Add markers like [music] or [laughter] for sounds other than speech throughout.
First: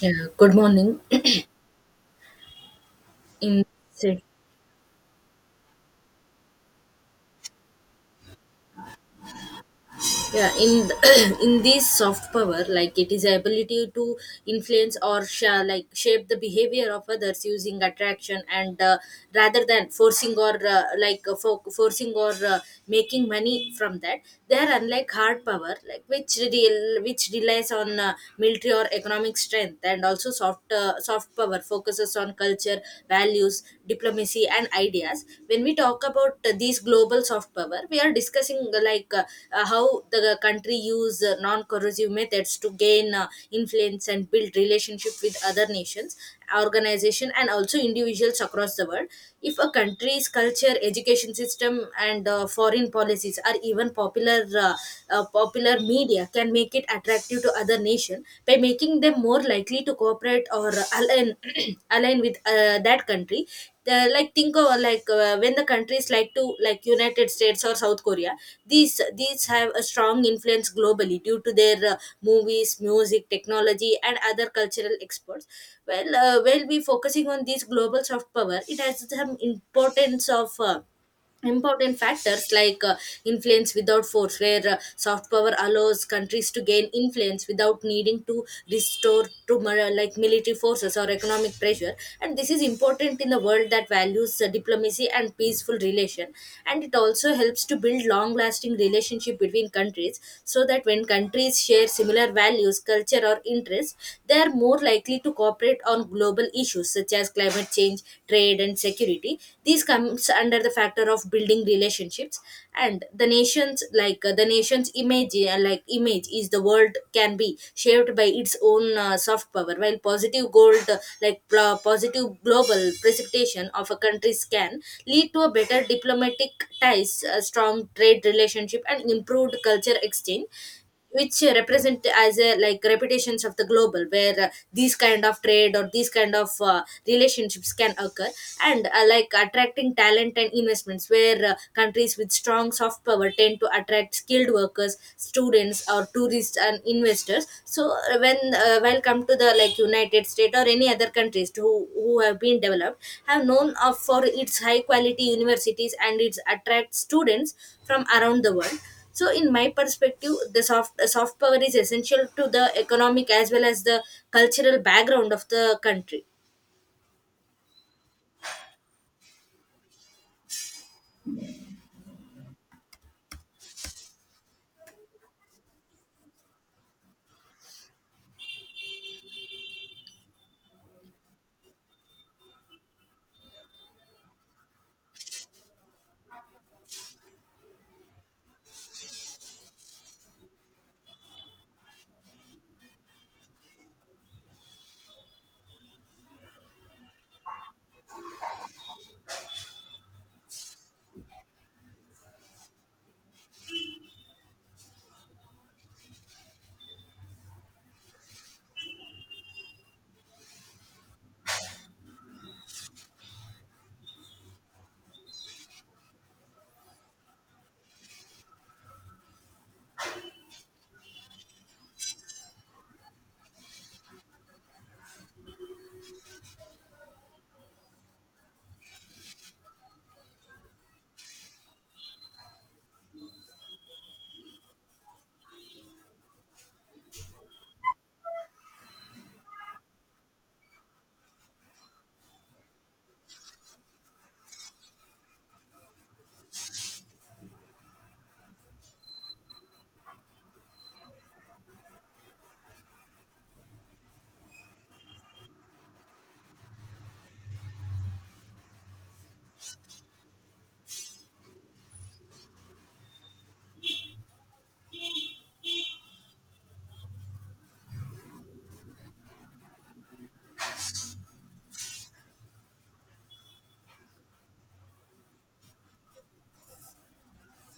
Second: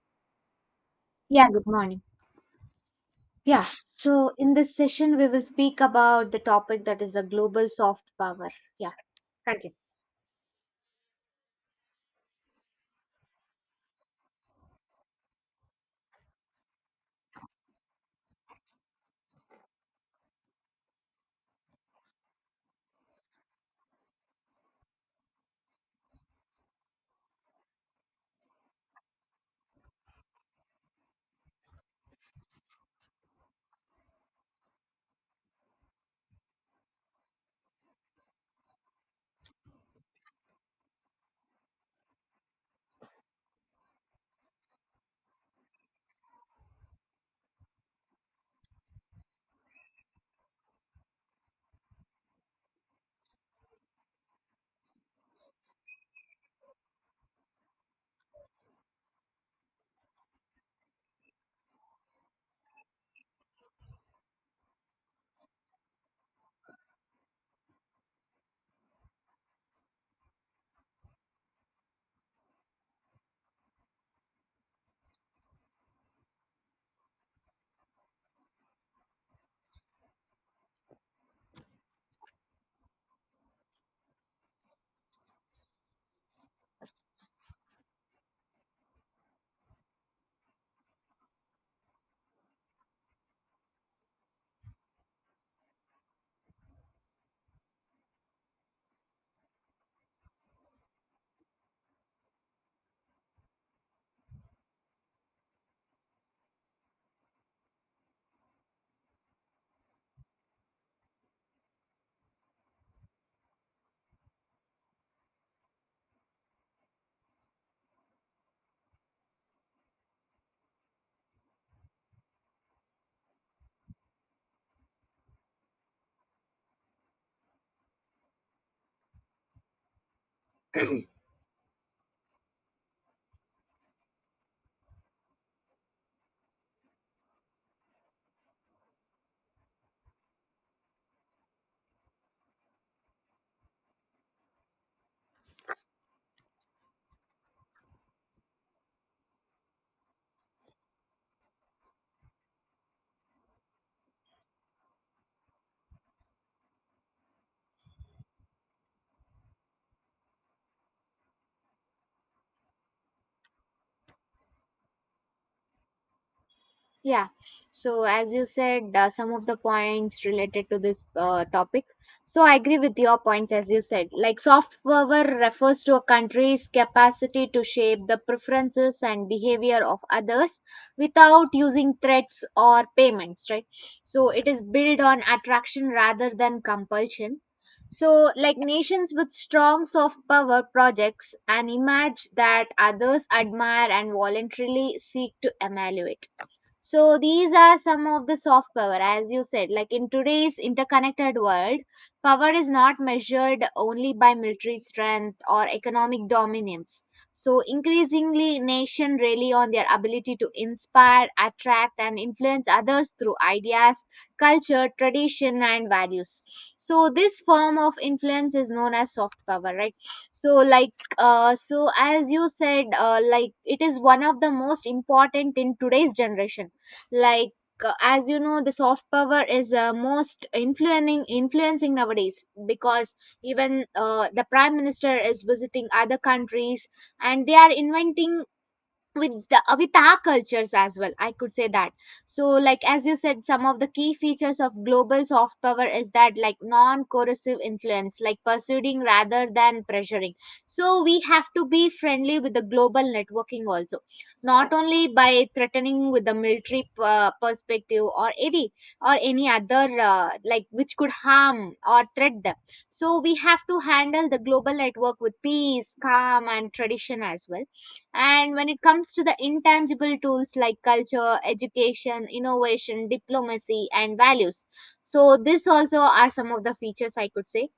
Yeah, good morning. [clears throat] Yeah, good morning. In Yeah, say- so in this session, we will speak about the topic that is the global soft power. Yeah, continue. yeah, in [clears throat] in this soft power, like it is ability to influence or shape the behavior of others using attraction, and rather than forcing or forcing or making money from that. They are unlike hard power, like which relies on military or economic strength, and also soft power focuses on culture, values, diplomacy and ideas. When we talk about these global soft power, we are discussing how the country use non-corrosive methods to gain influence and build relationship with other nations, organization and also individuals across the world. If a country's culture, education system and foreign policies are even popular, media can make it attractive due to other nation by making them more likely to cooperate or align [clears throat] align with that country. The, like think of when the countries like United States or South Korea. These have a strong influence globally due to their movies, music, technology and other cultural exports. Well, we'll be focusing on these global soft power. It has some importance of important factors like influence without force, where soft power allows countries to gain influence without needing to restore to military forces or economic pressure, and this is important in the world that values diplomacy and peaceful relation. And it also helps to build long lasting relationship between countries, so that when countries share similar values, culture or interests, they are more likely to cooperate on global issues such as climate change, trade and security. These comes under the factor of building relationships. And the nation's image is the world can be shaped by its own soft power. While positive gold like pl- positive global precipitation of a country's can lead to a better diplomatic ties, a strong trade relationship and improved culture exchange, which represent as a like reputations of the global where these kind of trade or these kind of relationships can occur. And attracting talent and investments, where countries with strong soft power tend to attract skilled workers, students or tourists and investors. So when while come to the like United States or any other countries who have been developed, have known of for its high quality universities and its attracts students from around the world. So in my perspective, the soft power is essential to the economic as well as the cultural background of the country. Yeah. So, as you said, some of the points related to this topic. So, I agree with your points, as you said. Like, soft power refers to a country's capacity to shape the preferences and behavior of others without using threats or payments, right? So, it is built on attraction rather than compulsion. So, like nations with strong soft power projects an image that others admire and voluntarily seek to emulate, so these are some of the soft power, as you said. Like in today's interconnected world, power is not measured only by military strength or economic dominance. So increasingly, nations rely on their ability to inspire, attract, and influence others through ideas, culture, tradition, and values. So this form of influence is known as soft power, right? So like, so as you said, like it is one of the most important in today's generation. Like, as you know, the soft power is most influencing nowadays, because even the prime minister is visiting other countries and they are inventing with with our cultures as well, I could say that. So like as you said, some of the key features of global soft power is that like non corrosive influence, like persuading rather than pressuring. So we have to be friendly with the global networking also, not only by threatening with the military perspective, or any other like which could harm or threat them. So we have to handle the global network with peace, calm, and tradition as well. And when it comes to the intangible tools like culture, education, innovation, diplomacy, and values, so this also are some of the features I could say.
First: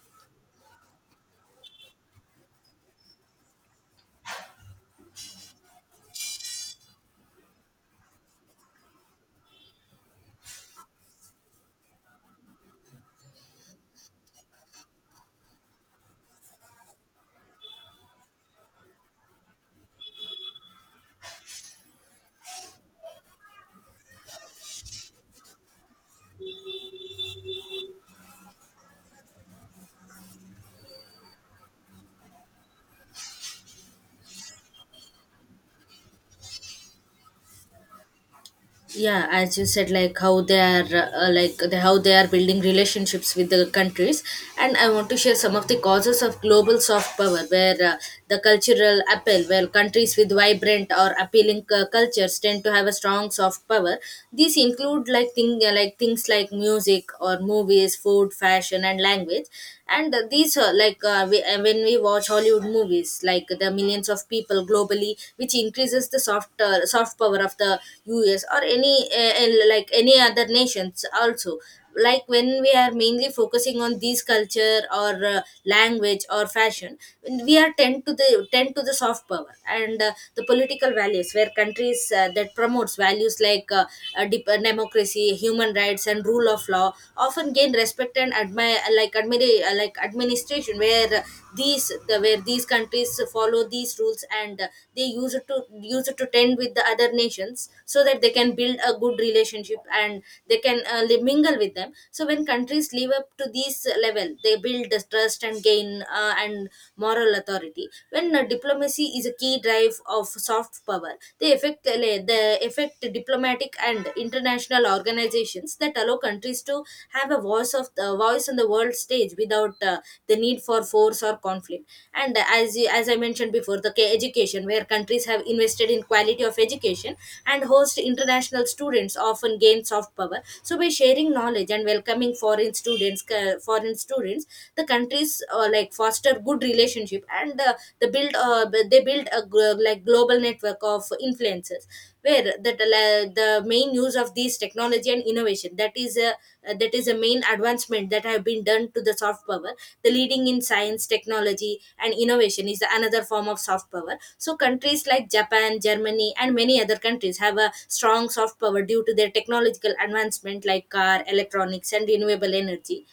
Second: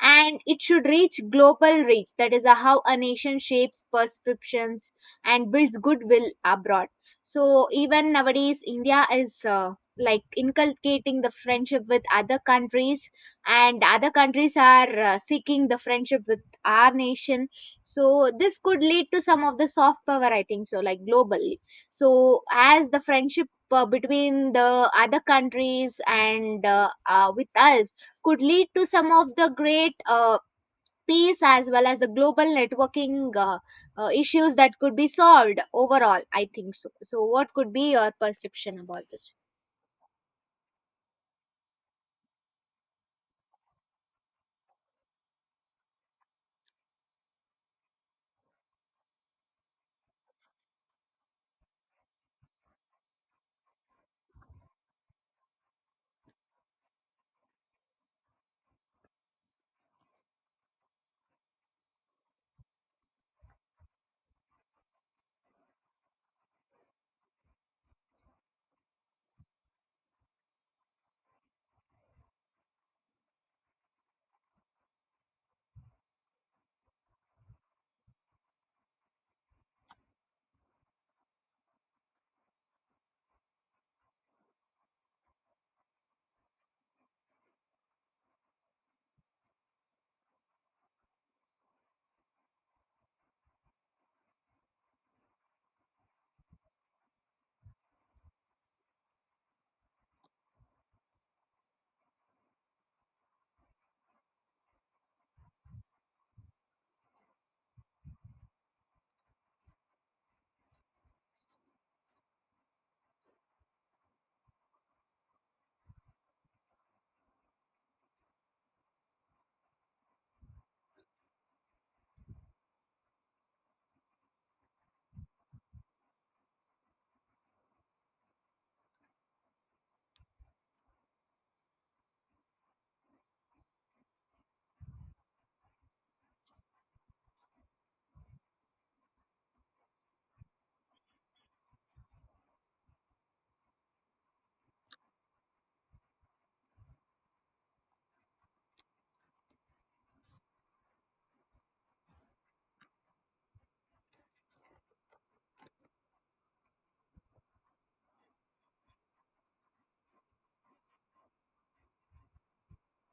And it should reach global reach, that is how a nation shapes perceptions and builds goodwill abroad. So even nowadays India is, like, inculcating the friendship with other countries, and other countries are seeking the friendship with our nation. So this could lead to some of the soft power, I think, so like globally. So as the friendship between the other countries and with us could lead to some of the great peace as well as the global networking, issues that could be solved overall, I think so. So what could be your perception about Yeah, this? as you said, like how they are how they are building relationships with the countries. And I want to share some of the causes of global soft power, where the cultural appeal, where countries with vibrant or appealing cultures tend to have a strong soft power. These include like things like music or movies, food, fashion and language. And these like we, when we watch Hollywood movies, like the millions of people globally, which increases the soft power of the US or any other nations also. Like when we are mainly focusing on these culture or language or fashion, we are tend to the soft power. And the political values, where countries that promotes values like democracy, human rights, and rule of law often gain respect and admire like admira- like administration, where where these countries follow these rules and they use it to tend with the other nations so that they can build a good relationship and they can mingle with them. So when countries live up to this level, they build the trust and gain and moral authority. When diplomacy is a key drive of soft power of power, they affect diplomatic and international organizations that allow countries to have a voice on the world stage without the need for force or conflict. And as I mentioned before, education, where countries have invested in quality of education and host international students often gain soft power. So by sharing knowledge and welcoming foreign students, the countries foster good relationship and they build a global network of influencers, where that the main use of these technology and innovation, that is a main advancement that have been done to the soft power. The leading in science, technology and innovation is the another form of soft power. So countries like Japan, Germany and many other countries have a strong soft power due to their technological advancement like car, electronics and renewable energy.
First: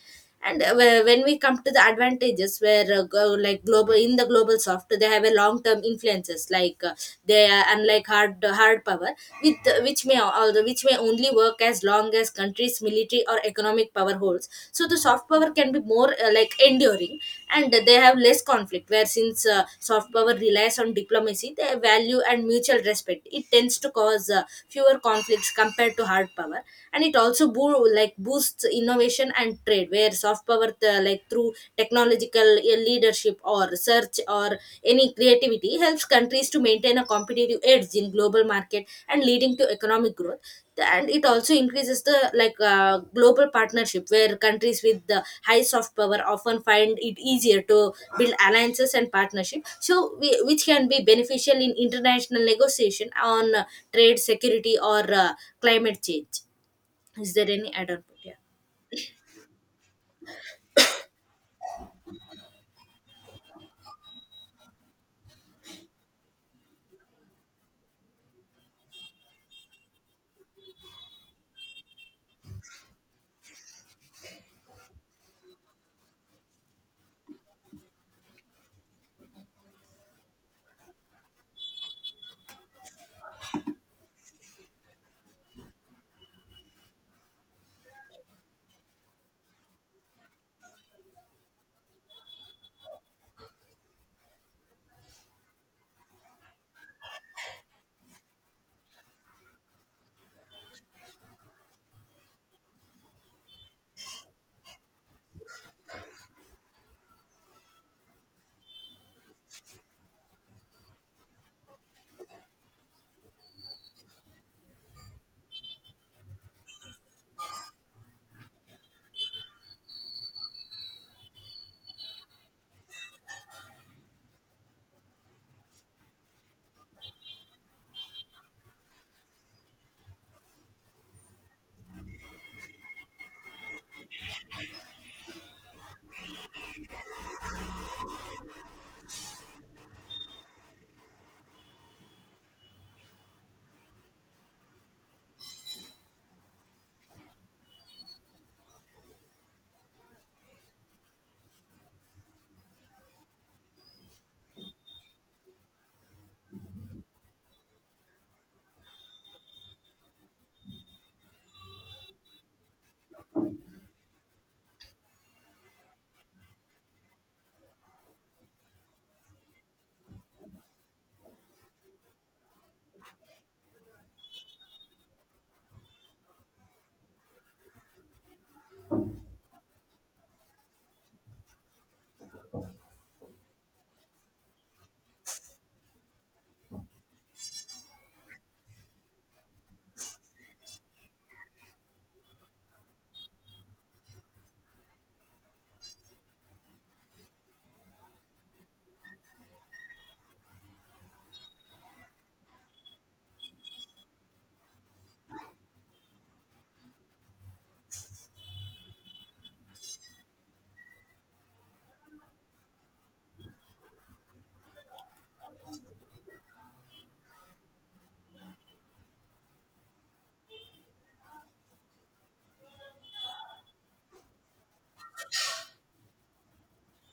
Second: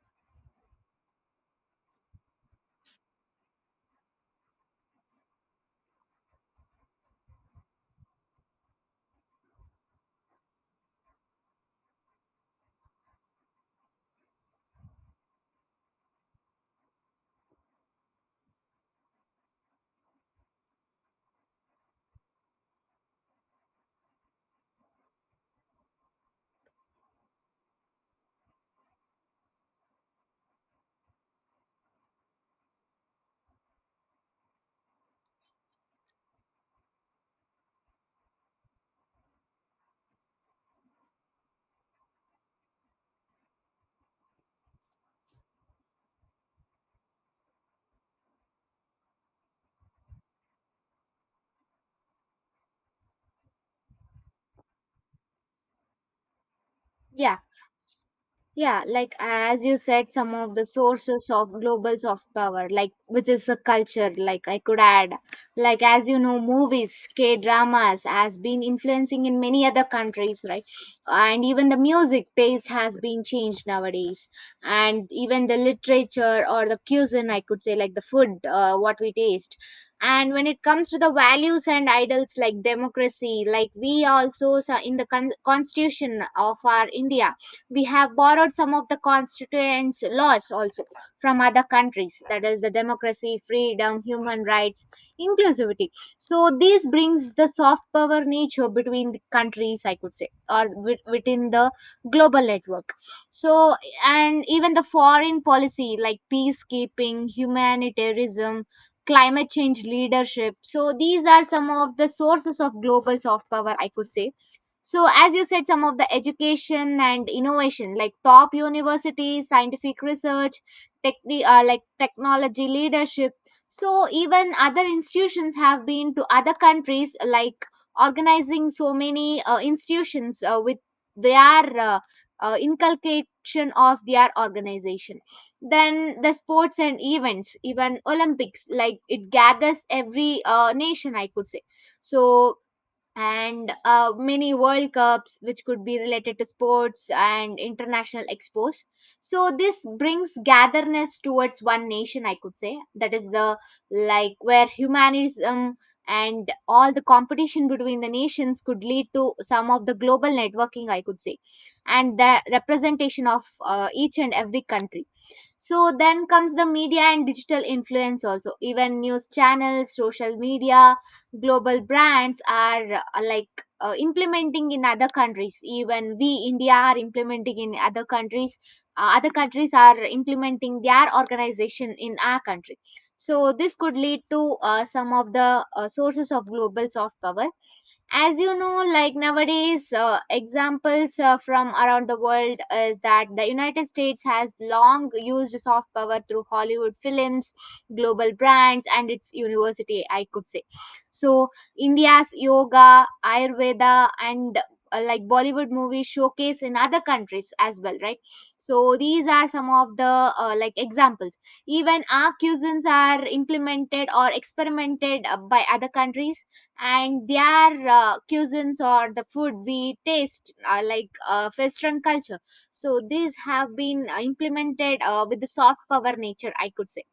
And when we come to the advantages, where go, like global in the global soft, they have a long term influences, like they are unlike hard power, with which may al- which may only work as long as countries military or economic power holds. So the soft power can be more enduring. And they have less conflict, where since soft power relies on diplomacy, their value and mutual respect, it tends to cause fewer conflicts compared to hard power. And it also boosts innovation and trade, where soft power, through technological leadership or research or any creativity, helps countries to maintain a competitive edge in global market and leading to economic growth. And it also increases the global partnership, where countries with the high soft power often find it easier to build alliances and partnership, which can be beneficial in international negotiation on trade, security or climate change. Is Yeah. there any add-on? Yeah. Yeah, like as you said, some of the sources of global soft power, like which is a culture, like I could add, like as you know, movies, K dramas has been influencing in many other countries, right? And even the music taste has been changed nowadays, and even the literature or the cuisine, I could say, like the food, what we taste. And when it comes to the values and idols like democracy, like we also in the constitution of our India, we have borrowed some of the constituents laws also from other countries, that is the democracy, freedom, human rights, inclusivity. So this brings the soft power nature between the countries, I could say, or within the global network. So, and even the foreign policy like peacekeeping, humanitarianism, climate change leadership, so these are some of the sources of global soft power, I could say. So, as you said, some of the education and innovation, like top universities, scientific research, like technology leadership. So, even other institutions have been to other countries, like organizing so many institutions with their uh, inculcation of their organization. Then the sports and events, even Olympics, like it gathers every nation, I could say. So, and many World Cups, which could be related to sports and international expos. So this brings gatherness towards one nation, I could say. That is the like where humanism and all the competition between the nations could lead to some of the global networking, I could say, and the representation of each and every country. So then comes the media and digital influence also. Even news channels, social media, global brands are like implementing in other countries. Even we, India, are implementing in other countries. Other countries are implementing their organization in our country. So this could lead to some of the sources of global soft power. As you know, like nowadays, examples from around the world is that the United States has long used soft power through Hollywood films, global brands, and its university, I could say. So India's yoga, ayurveda, and like Bollywood movies showcase in other countries as well, right? So these are some of the like examples. Even our cuisines are implemented or experimented by other countries, and their cuisines or the food we taste, like western culture. So these have been implemented with the soft power nature, I could say.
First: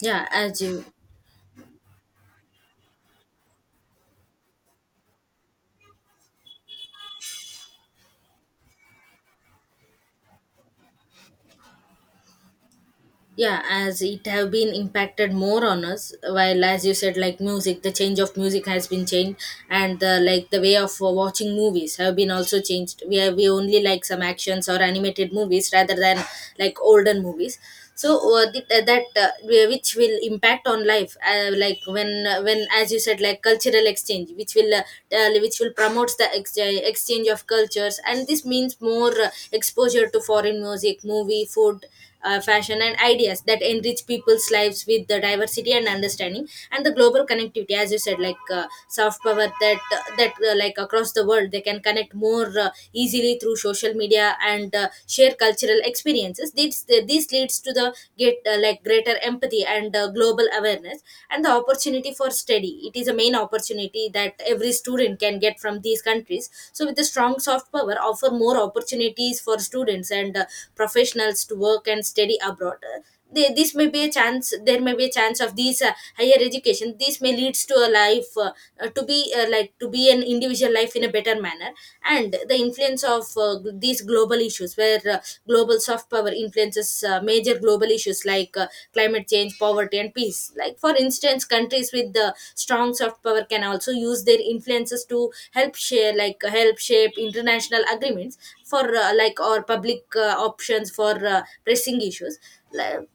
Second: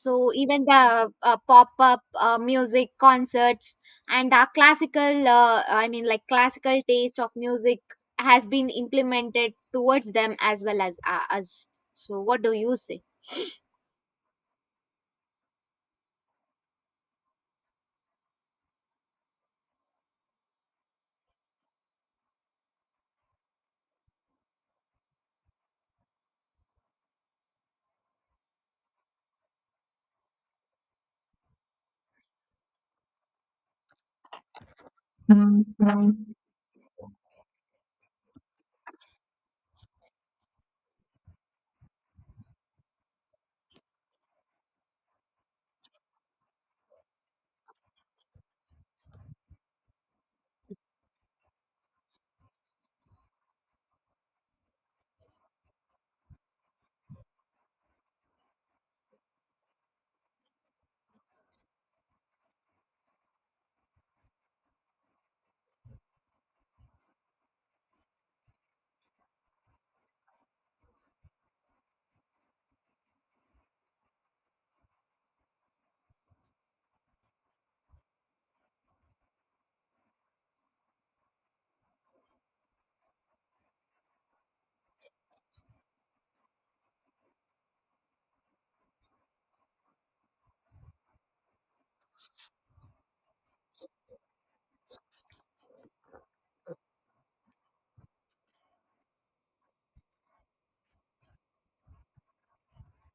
Yeah. As even you the pop-up music concerts and our classical, I mean like classical taste of music has been implemented towards them as well as us. So what do you say? yeah, as it have been impacted more on us, while as you said, like music, the change of music has been changed, and the like the way of watching movies have been also changed. We only like some actions or animated movies rather than like olden movies. So which will impact on life, when, as you said, like cultural exchange, which Mm, will promotes the mm. Exchange of cultures. And this means more exposure to foreign music, movie, food, fashion and ideas that enrich people's lives with the diversity and understanding. And the global connectivity, as you said, like soft power, that across the world, they can connect more easily through social media and share cultural experiences. This leads to the get greater empathy and global awareness. And the opportunity for study, it is a main opportunity that every student can get from these countries. So with the strong soft power, offer more opportunities for students and professionals to work and study abroad. This may be a chance. There may be a chance of these higher education. This may leads to a life to be like to be an individual life in a better manner. And the influence of these global issues, where global soft power influences major global issues like climate change, poverty and peace. Like for instance, countries with the strong soft power can also use their influences to help share like help shape international agreements for or public options for pressing issues. Like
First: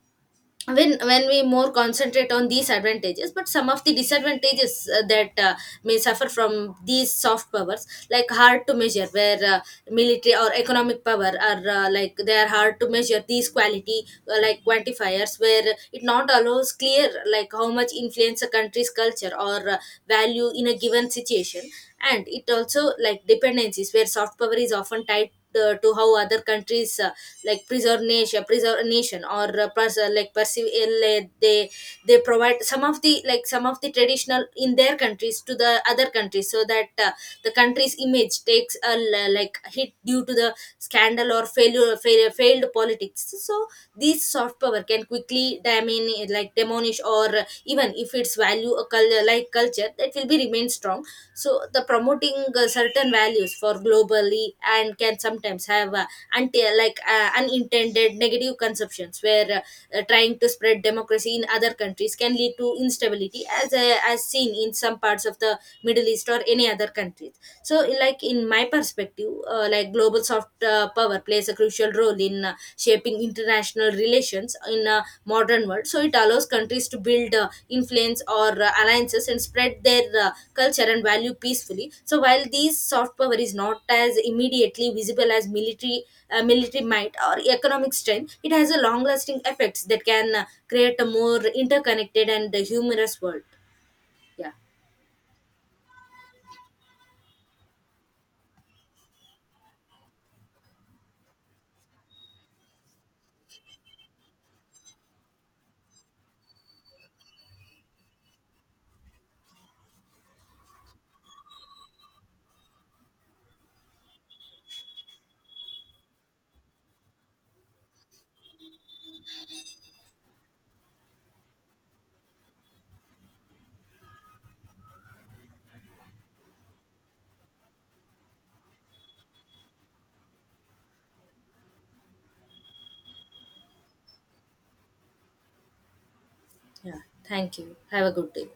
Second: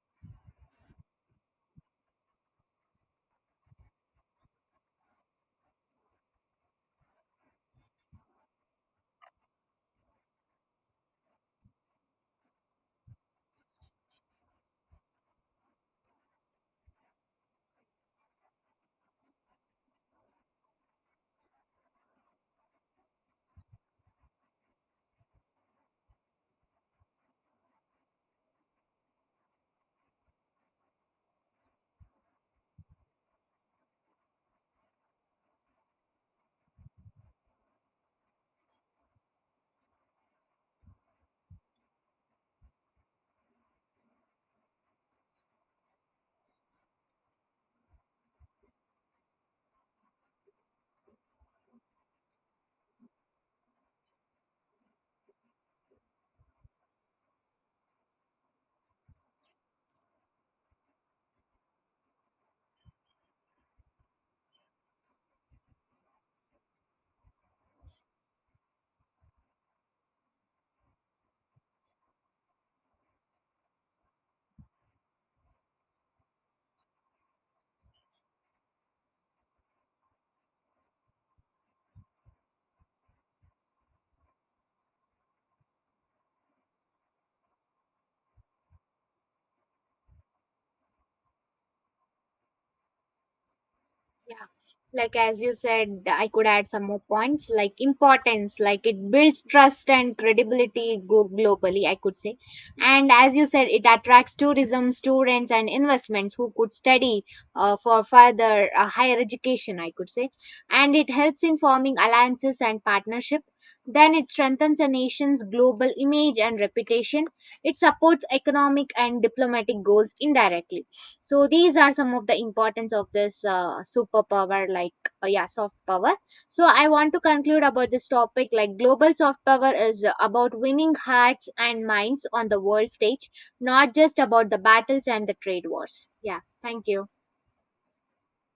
when we more concentrate on these advantages, but some of the disadvantages that may suffer from these soft powers, like hard to measure, where military or economic power are they are hard to measure these quality like quantifiers, where it not allows clear like how much influence a country's culture or value in a given situation. And it also like dependencies, where soft power is often tied to how other countries like preservation preservation or pers- like perceive. They provide some of the like some of the traditional in their countries to the other countries, so that the country's image takes a hit due to the scandal or failure, failed politics. So this soft power can quickly diminish, or even if its value a culture, that will be remain strong. So the promoting certain values for globally and can sometimes have and like unintended negative conceptions, where trying to spread democracy in other countries can lead to instability, as seen in some parts of the Middle East or any other countries. So like in my perspective, global soft power plays a crucial role in shaping international relations in a modern world. So it allows countries to build influence or alliances and spread their culture and value peacefully. So while these soft power is not as immediately visible as military might or economic strength, it has a long lasting effects that can create a more interconnected and humorous world. Yeah, Yeah. like as you said, I could add some more points like importance, like it builds trust and credibility globally, I could say. And as you said, it attracts tourism, students, and investments who could study for further higher education, I could say. And it helps in forming alliances and partnership. Then it strengthens a nation's global image and reputation. It supports economic and diplomatic goals indirectly. So these are some of the importance of this superpower, like, yeah, soft power. So I want to conclude about this topic. Like global soft power is about winning hearts and minds on the world stage, not just about the battles and the trade wars. Yeah, thank Yeah, you. thank you. Have a good day.